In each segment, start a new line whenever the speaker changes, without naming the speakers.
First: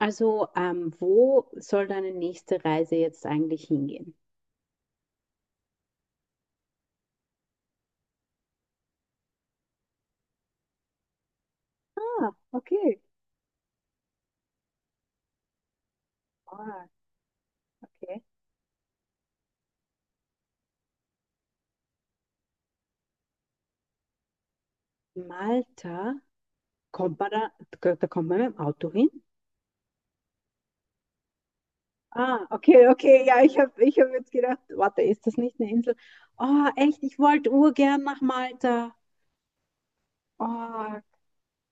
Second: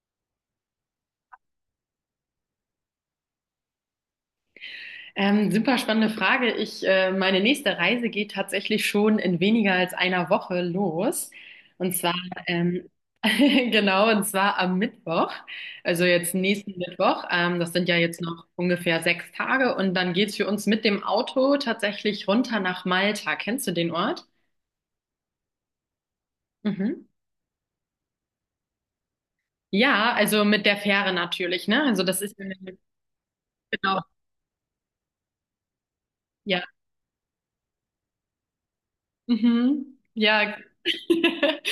Also, wo soll deine nächste Reise jetzt eigentlich hingehen?
Super spannende Frage. Ich, meine nächste Reise geht tatsächlich schon in weniger als einer Woche los. Und zwar,
Ah,
ähm,
okay.
genau, und zwar am Mittwoch. Also jetzt nächsten
Ah,
Mittwoch. Das sind ja jetzt
okay.
noch ungefähr 6 Tage. Und dann geht's für uns mit dem Auto tatsächlich runter nach Malta. Kennst du den Ort?
Malta,
Mhm.
kommt man da, da kommt man mit dem Auto hin?
Ja, also mit der Fähre natürlich, ne? Also das ist,
Ah,
genau,
okay, okay. Ja, ich hab jetzt gedacht, warte, ist das nicht eine Insel?
ja.
Oh, echt, ich wollte urgern nach Malta.
Mhm. Ja.
Oh,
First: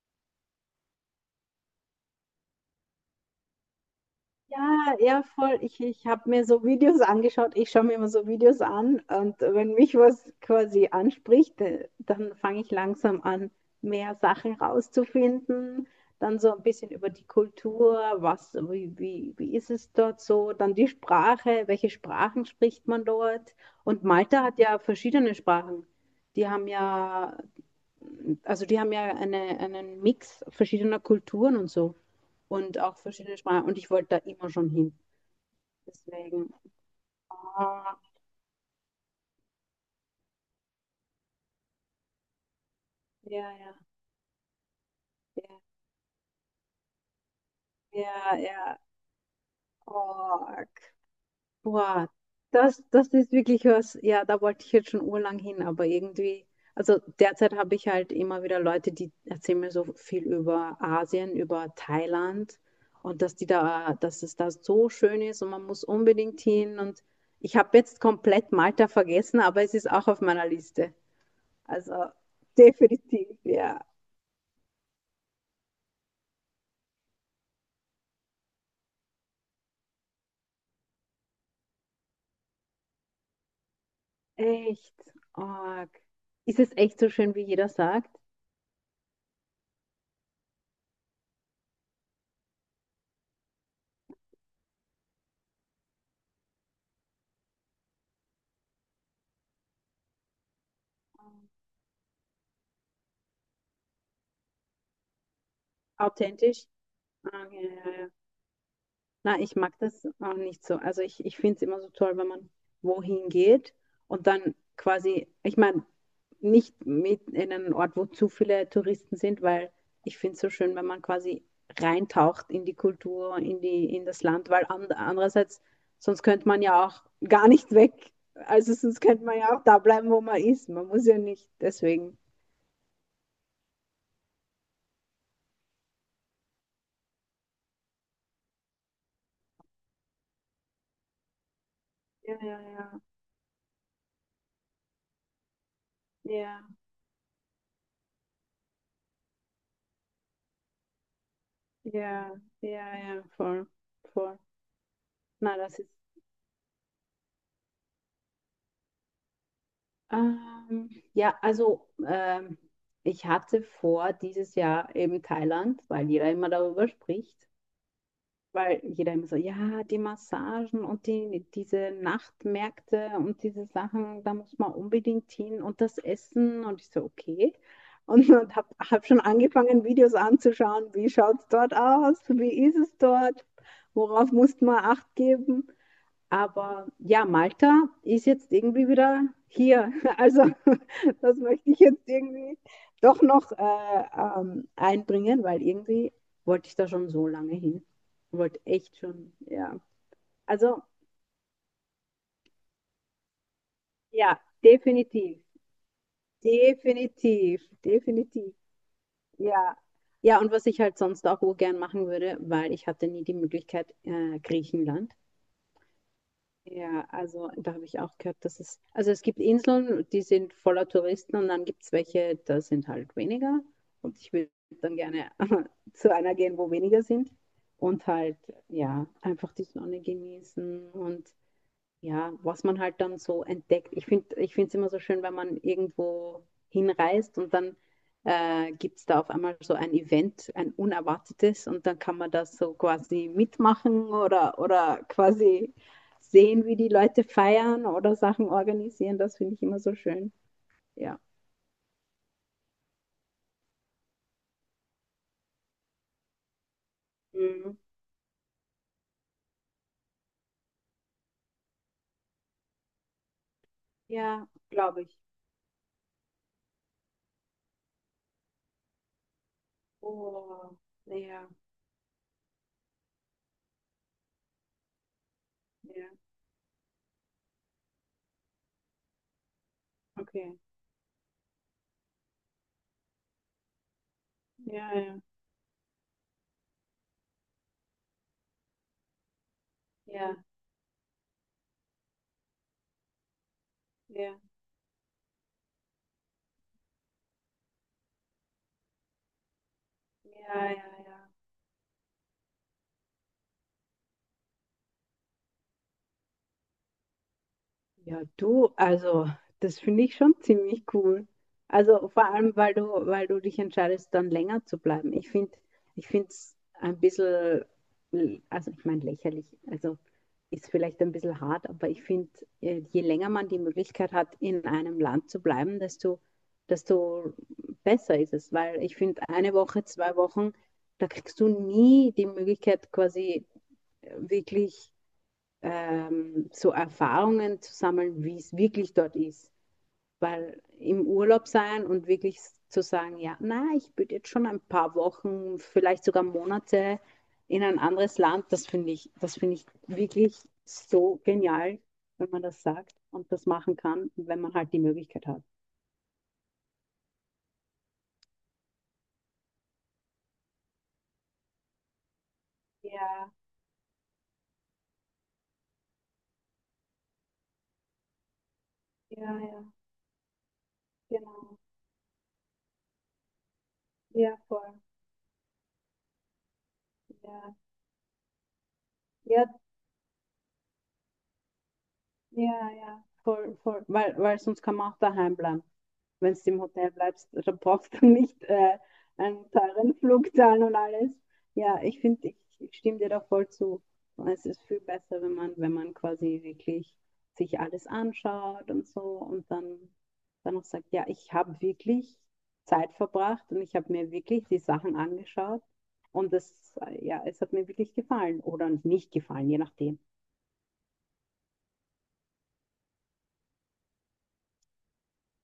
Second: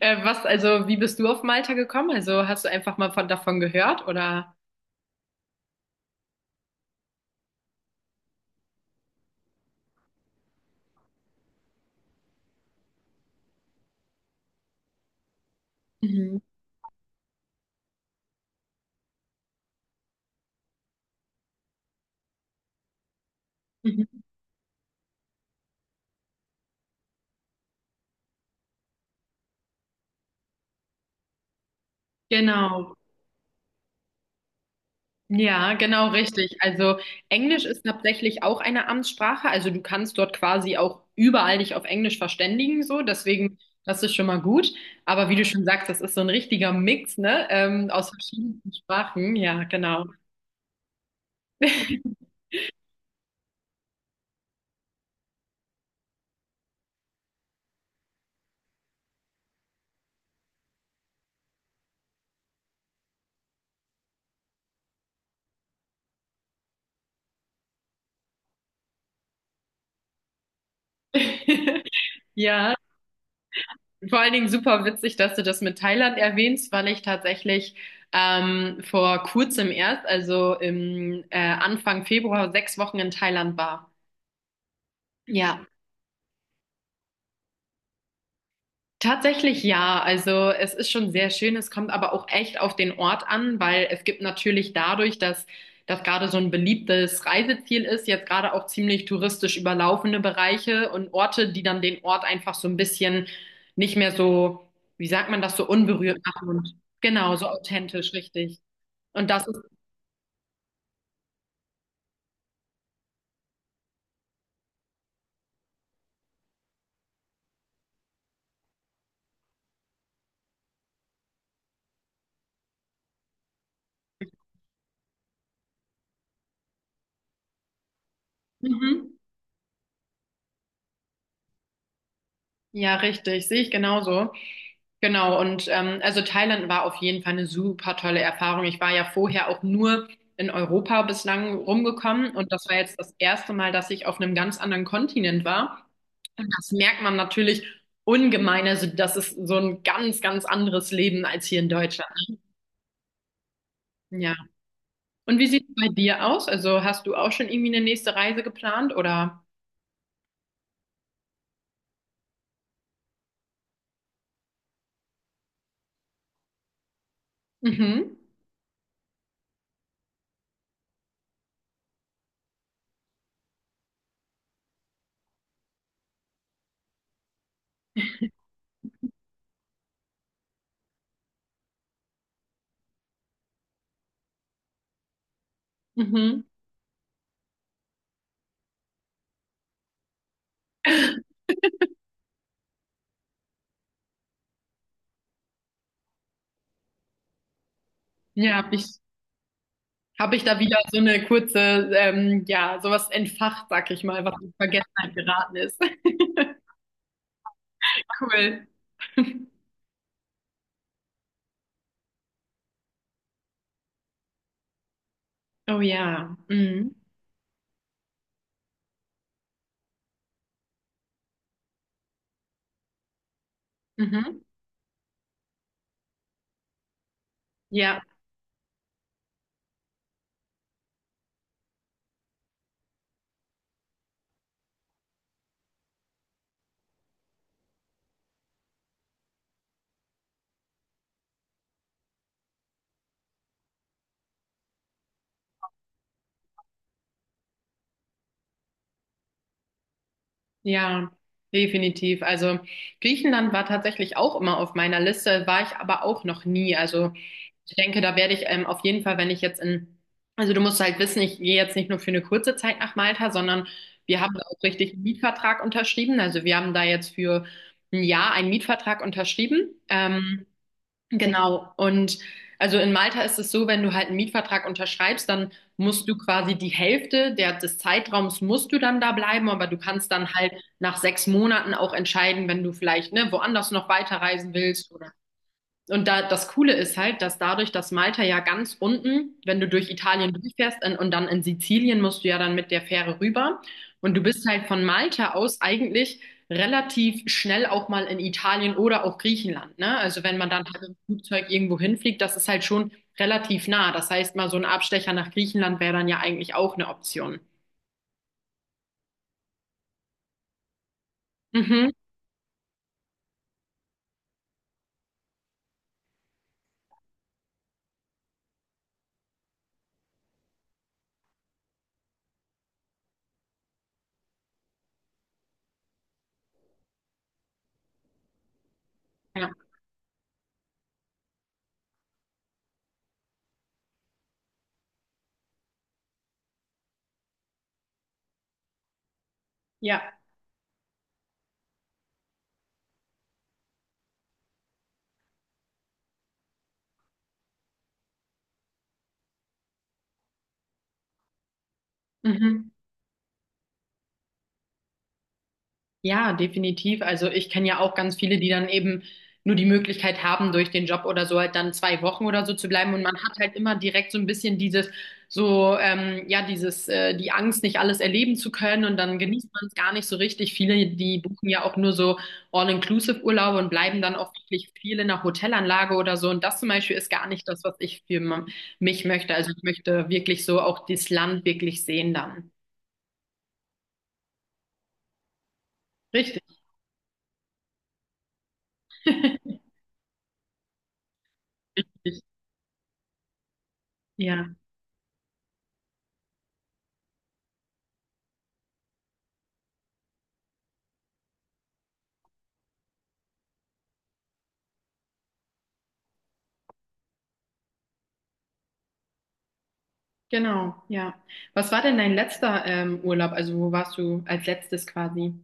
Also, wie bist du auf Malta gekommen? Also, hast du einfach mal davon gehört oder?
ja, ja, voll. Ich habe mir so Videos angeschaut. Ich schaue mir immer so Videos an, und wenn mich was quasi anspricht, dann fange ich langsam an, mehr Sachen rauszufinden. Dann
Mhm.
so ein bisschen über die Kultur, wie ist es dort so? Dann die Sprache, welche Sprachen spricht man dort? Und
Mhm.
Malta hat ja verschiedene Sprachen. Die haben ja, also die haben ja einen Mix verschiedener Kulturen und so, und
Genau.
auch verschiedene Sprachen. Und ich wollte da immer schon hin.
Ja, genau
Deswegen.
richtig. Also, Englisch
Oh,
ist tatsächlich auch eine Amtssprache. Also, du kannst dort quasi auch überall dich auf Englisch verständigen, so.
ja,
Deswegen,
ja,
das ist schon mal gut. Aber wie du
ja,
schon sagst, das ist so ein richtiger Mix, ne? Aus
ja,
verschiedenen
ja.
Sprachen. Ja, genau.
Oh, k- boah, das ist wirklich was, ja, da wollte ich jetzt schon urlang hin, aber irgendwie, also derzeit habe ich halt immer wieder Leute, die erzählen mir so viel über Asien, über Thailand, und dass es da so schön ist und man muss unbedingt hin, und ich habe jetzt komplett Malta vergessen, aber es ist auch auf meiner Liste. Also
Ja.
definitiv, ja.
Vor allen Dingen super witzig, dass du das mit Thailand erwähnst, weil ich tatsächlich vor kurzem erst, also im Anfang Februar, 6 Wochen in Thailand war.
Echt
Ja.
arg. Ist es echt so schön, wie jeder sagt?
Tatsächlich ja. Also es ist schon sehr schön. Es kommt aber auch echt auf den Ort an, weil es gibt natürlich dadurch, dass das gerade so ein beliebtes Reiseziel ist, jetzt gerade auch ziemlich touristisch überlaufene Bereiche und Orte, die dann den Ort einfach so ein bisschen nicht mehr so, wie sagt man das, so unberührt machen
Authentisch?
und genau, so
Ah, ja, ja, ja, ja.
authentisch, richtig. Und
Na,
das
ich
ist,
mag das auch nicht so. Also ich finde es immer so toll, wenn man wohin geht und dann quasi, ich meine, nicht mit in einen Ort, wo zu viele Touristen sind, weil ich finde es so schön, wenn man quasi reintaucht in die Kultur, in die, in das Land, weil andererseits, sonst könnte man ja auch gar nicht weg. Also sonst
mhm.
könnte man ja auch da bleiben, wo man ist. Man muss ja nicht, deswegen.
Ja, richtig, sehe ich genauso. Genau, und also Thailand war auf jeden Fall eine super tolle Erfahrung. Ich war ja vorher auch nur in Europa bislang rumgekommen
Ja,
und das war jetzt
ja,
das erste Mal, dass ich auf einem ganz anderen Kontinent war. Und
ja,
das merkt man natürlich ungemein. Also das ist so ein ganz, ganz anderes Leben als hier in Deutschland.
ja, ja, ja, ja, voll,
Ja.
voll.
Und wie
Na,
sieht es
das
bei
ist.
dir aus? Also hast du auch schon irgendwie eine nächste Reise geplant oder?
Ja, also, ich hatte vor, dieses Jahr eben Thailand, weil jeder immer darüber spricht.
Mhm.
Weil jeder immer so, ja, die Massagen und die, diese Nachtmärkte und diese Sachen, da muss man unbedingt hin, und das Essen. Und ich so, okay. Und und hab schon angefangen, Videos anzuschauen, wie schaut es dort aus, wie ist es dort, worauf muss man Acht geben.
Mhm.
Aber ja, Malta ist jetzt irgendwie wieder hier. Also das möchte ich jetzt irgendwie doch noch einbringen, weil irgendwie wollte ich da schon so lange hin. Wollte
Ja,
echt
ich.
schon, ja.
Habe ich da wieder
Also
so eine kurze, ja, sowas entfacht, sag ich mal, was
ja,
in Vergessenheit
definitiv.
geraten ist.
Definitiv, definitiv.
Cool.
Ja. Ja, und was ich halt sonst auch gern machen würde, weil ich hatte nie die Möglichkeit, Griechenland.
Oh ja. Mhm.
Ja, also da habe ich auch gehört, dass es, also es gibt Inseln, die sind voller Touristen, und dann gibt es welche, da sind halt weniger. Und ich
Mhm.
würde dann gerne zu einer gehen, wo weniger sind,
Ja,
und halt, ja, einfach die Sonne genießen und ja, was man halt dann so entdeckt. Ich finde es immer so schön, wenn man irgendwo hinreist und dann gibt es da auf einmal so ein Event, ein unerwartetes, und dann kann man das so quasi mitmachen oder quasi sehen, wie die Leute feiern oder Sachen organisieren. Das finde ich immer so schön.
ja,
Ja.
definitiv. Also Griechenland war tatsächlich auch immer auf meiner Liste, war ich aber auch noch nie. Also ich
Mhm.
denke, da werde ich auf jeden Fall, wenn ich jetzt in, also du musst halt wissen, ich gehe jetzt nicht nur für eine kurze Zeit nach Malta, sondern wir haben da
Ja,
auch richtig
glaube
einen
ich.
Mietvertrag unterschrieben. Also wir haben da jetzt für ein Jahr einen Mietvertrag unterschrieben.
Oh, ja,
Genau. Und also in Malta ist es so, wenn du halt einen Mietvertrag unterschreibst, dann musst
ja,
du quasi die Hälfte der, des Zeitraums musst du dann da bleiben, aber du kannst dann halt
okay.
nach 6 Monaten auch entscheiden, wenn du vielleicht, ne, woanders noch weiterreisen
Ja,
willst. Oder
ja,
und da, das Coole ist halt, dass dadurch, dass Malta ja ganz unten, wenn du durch Italien
ja,
durchfährst in, und dann in Sizilien musst du ja dann mit der Fähre rüber. Und du
ja,
bist halt von Malta aus eigentlich relativ schnell auch mal in Italien oder auch Griechenland, ne? Also wenn man
ja,
dann halt
ja,
im
ja.
Flugzeug irgendwo hinfliegt, das ist halt schon relativ nah. Das heißt, mal so ein Abstecher nach Griechenland wäre dann ja eigentlich auch eine Option.
Ja, du, also das finde ich schon ziemlich cool.
Mhm.
Also vor allem, weil du dich entscheidest, dann länger zu bleiben. Ich finde es ein bisschen, also ich meine lächerlich, also ist vielleicht ein bisschen hart, aber ich finde, je länger man die Möglichkeit hat, in einem Land zu bleiben, desto, desto besser ist es. Weil ich finde, eine
Ja.
Woche, zwei Wochen, da kriegst du nie die Möglichkeit, quasi wirklich so Erfahrungen zu sammeln, wie es wirklich dort ist.
Ja.
Weil im Urlaub sein und wirklich zu sagen, ja, na, ich würde jetzt schon ein paar Wochen, vielleicht sogar Monate in ein anderes Land, das finde ich wirklich so genial, wenn man das
Mhm.
sagt und das machen kann, wenn man halt die Möglichkeit hat.
Ja, definitiv. Also ich kenne ja auch ganz viele, die dann eben nur die Möglichkeit haben, durch den Job oder so halt dann 2 Wochen oder so zu bleiben. Und man hat halt immer direkt so ein bisschen dieses, so, ja, dieses, die Angst, nicht alles erleben zu können. Und dann genießt man es gar nicht so richtig. Viele, die buchen ja auch nur so All-Inclusive-Urlaube und bleiben dann auch wirklich viel in der Hotelanlage oder so. Und das zum Beispiel ist gar nicht das, was ich für mich möchte. Also ich möchte wirklich so auch das Land wirklich sehen dann.
Ja, ja, voll, voll. Weil, weil sonst kann man auch daheim bleiben. Wenn du
Richtig.
im Hotel bleibst, da brauchst du nicht einen teuren Flug zahlen und alles. Ja, ich finde, ich stimme dir da voll zu. Es
Ja.
ist viel besser, wenn man, wenn man quasi wirklich sich alles anschaut und so, und dann, dann auch sagt, ja, ich habe wirklich Zeit verbracht und ich habe mir wirklich die Sachen angeschaut, und das, ja, es hat mir wirklich gefallen oder nicht gefallen, je nachdem.
Genau, ja. Was war denn dein letzter Urlaub? Also wo warst du als letztes quasi?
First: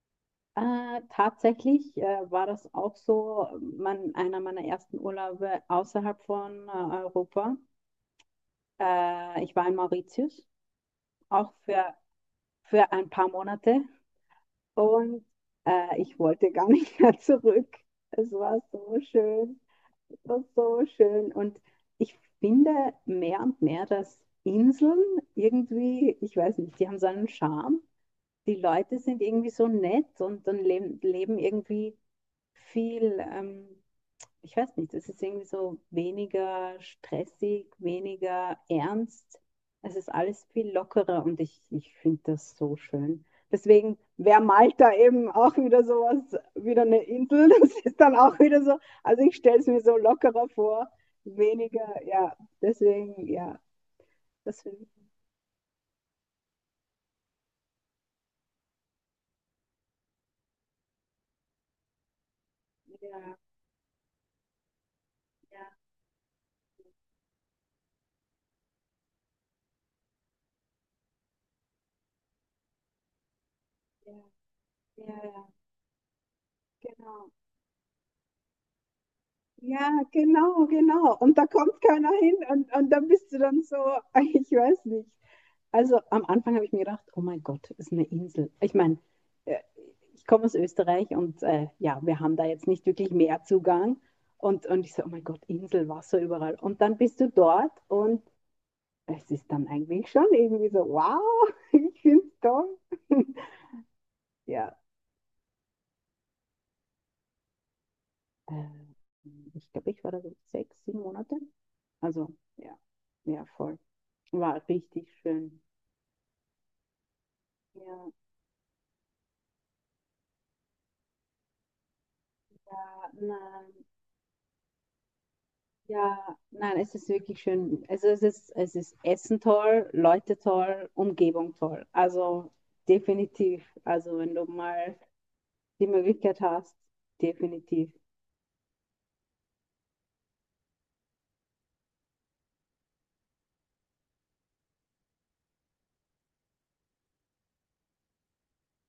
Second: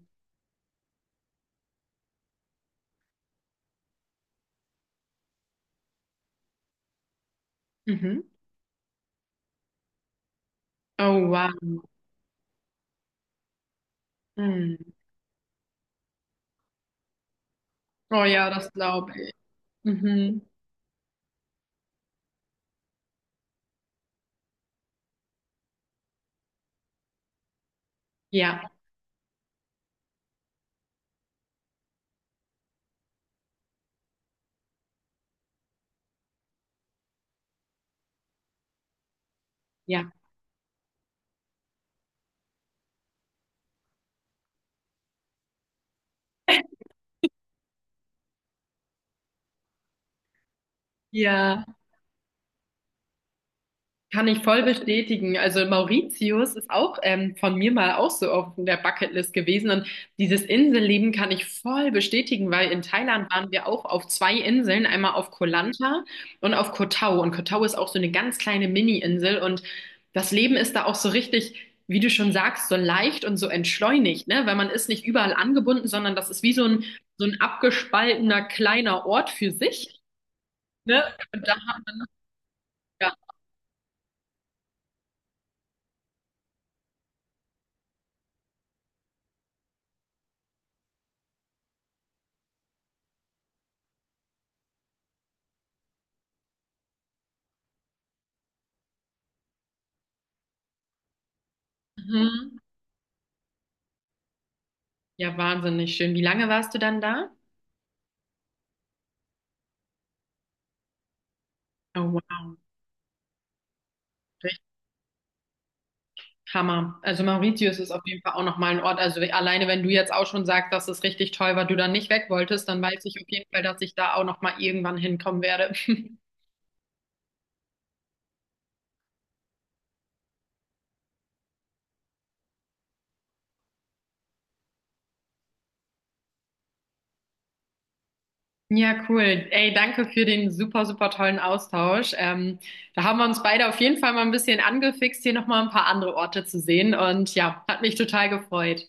Tatsächlich war das auch so, einer meiner ersten Urlaube außerhalb von Europa.
Mhm.
Ich war in Mauritius,
Oh, wow.
auch für ein paar Monate
Mhm.
und ich wollte gar nicht mehr zurück.
Oh
Es
ja,
war
das
so
glaube ich.
schön, es
Mhm.
war so schön und ich finde mehr und mehr, dass Inseln irgendwie, ich weiß nicht, die haben so einen Charme. Die
Ja,
Leute sind irgendwie so nett, und dann leben irgendwie viel. Ich weiß nicht, es ist irgendwie so weniger stressig, weniger ernst. Es ist
ja.
alles viel lockerer und ich finde das so schön. Deswegen wäre Malta eben auch wieder sowas, wieder eine Insel. Das ist dann auch wieder so. Also ich stelle es mir so lockerer vor,
Ja.
weniger, ja. Deswegen, ja,
Kann ich voll
das finde ich.
bestätigen. Also Mauritius ist auch von mir mal auch so auf der Bucketlist gewesen. Und dieses Inselleben kann ich voll bestätigen, weil in Thailand
Ja,
waren wir auch auf zwei Inseln, einmal auf Koh
ja,
Lanta und auf Koh Tao. Und Koh Tao ist auch so eine ganz kleine Mini-Insel. Und das Leben ist da auch so richtig, wie du schon sagst, so leicht und so
ja,
entschleunigt, ne? Weil man ist nicht
ja,
überall
ja,
angebunden, sondern das ist wie so
genau.
ein abgespaltener kleiner Ort für sich.
Ja, genau,
Ne?
genau. Und da
Und da,
kommt keiner hin, und dann
ja.
bist du dann so, ich weiß nicht. Also am Anfang habe ich mir gedacht, oh mein Gott, ist eine Insel. Ich meine, äh, ich komme aus Österreich und ja, wir haben da jetzt nicht wirklich mehr Zugang. Und ich so, oh mein Gott, Insel, Wasser überall. Und dann bist du dort, und es ist dann eigentlich schon irgendwie so, wow, ich finde es
Mhm.
toll. Ja,
Ja, wahnsinnig schön. Wie lange warst du dann da?
äh, ich glaube, ich war da so 6, 7 Monate.
Oh,
Also,
wow.
ja, ja, voll.
Richtig
War richtig schön.
Hammer. Also Mauritius ist
Ja,
auf jeden Fall auch nochmal ein Ort. Also alleine, wenn du jetzt auch schon sagst, dass es richtig toll war, du dann nicht weg wolltest, dann weiß
ja,
ich auf jeden Fall,
nein,
dass ich da auch nochmal irgendwann hinkommen werde.
ja, nein, es ist wirklich schön. Also es ist Essen toll, Leute toll, Umgebung toll. Also definitiv. Also wenn du mal die Möglichkeit hast, definitiv.
Ja, cool. Ey, danke für den super, super tollen Austausch. Da haben wir uns beide auf jeden Fall mal ein bisschen angefixt, hier nochmal ein paar andere Orte zu sehen. Und ja, hat mich total gefreut.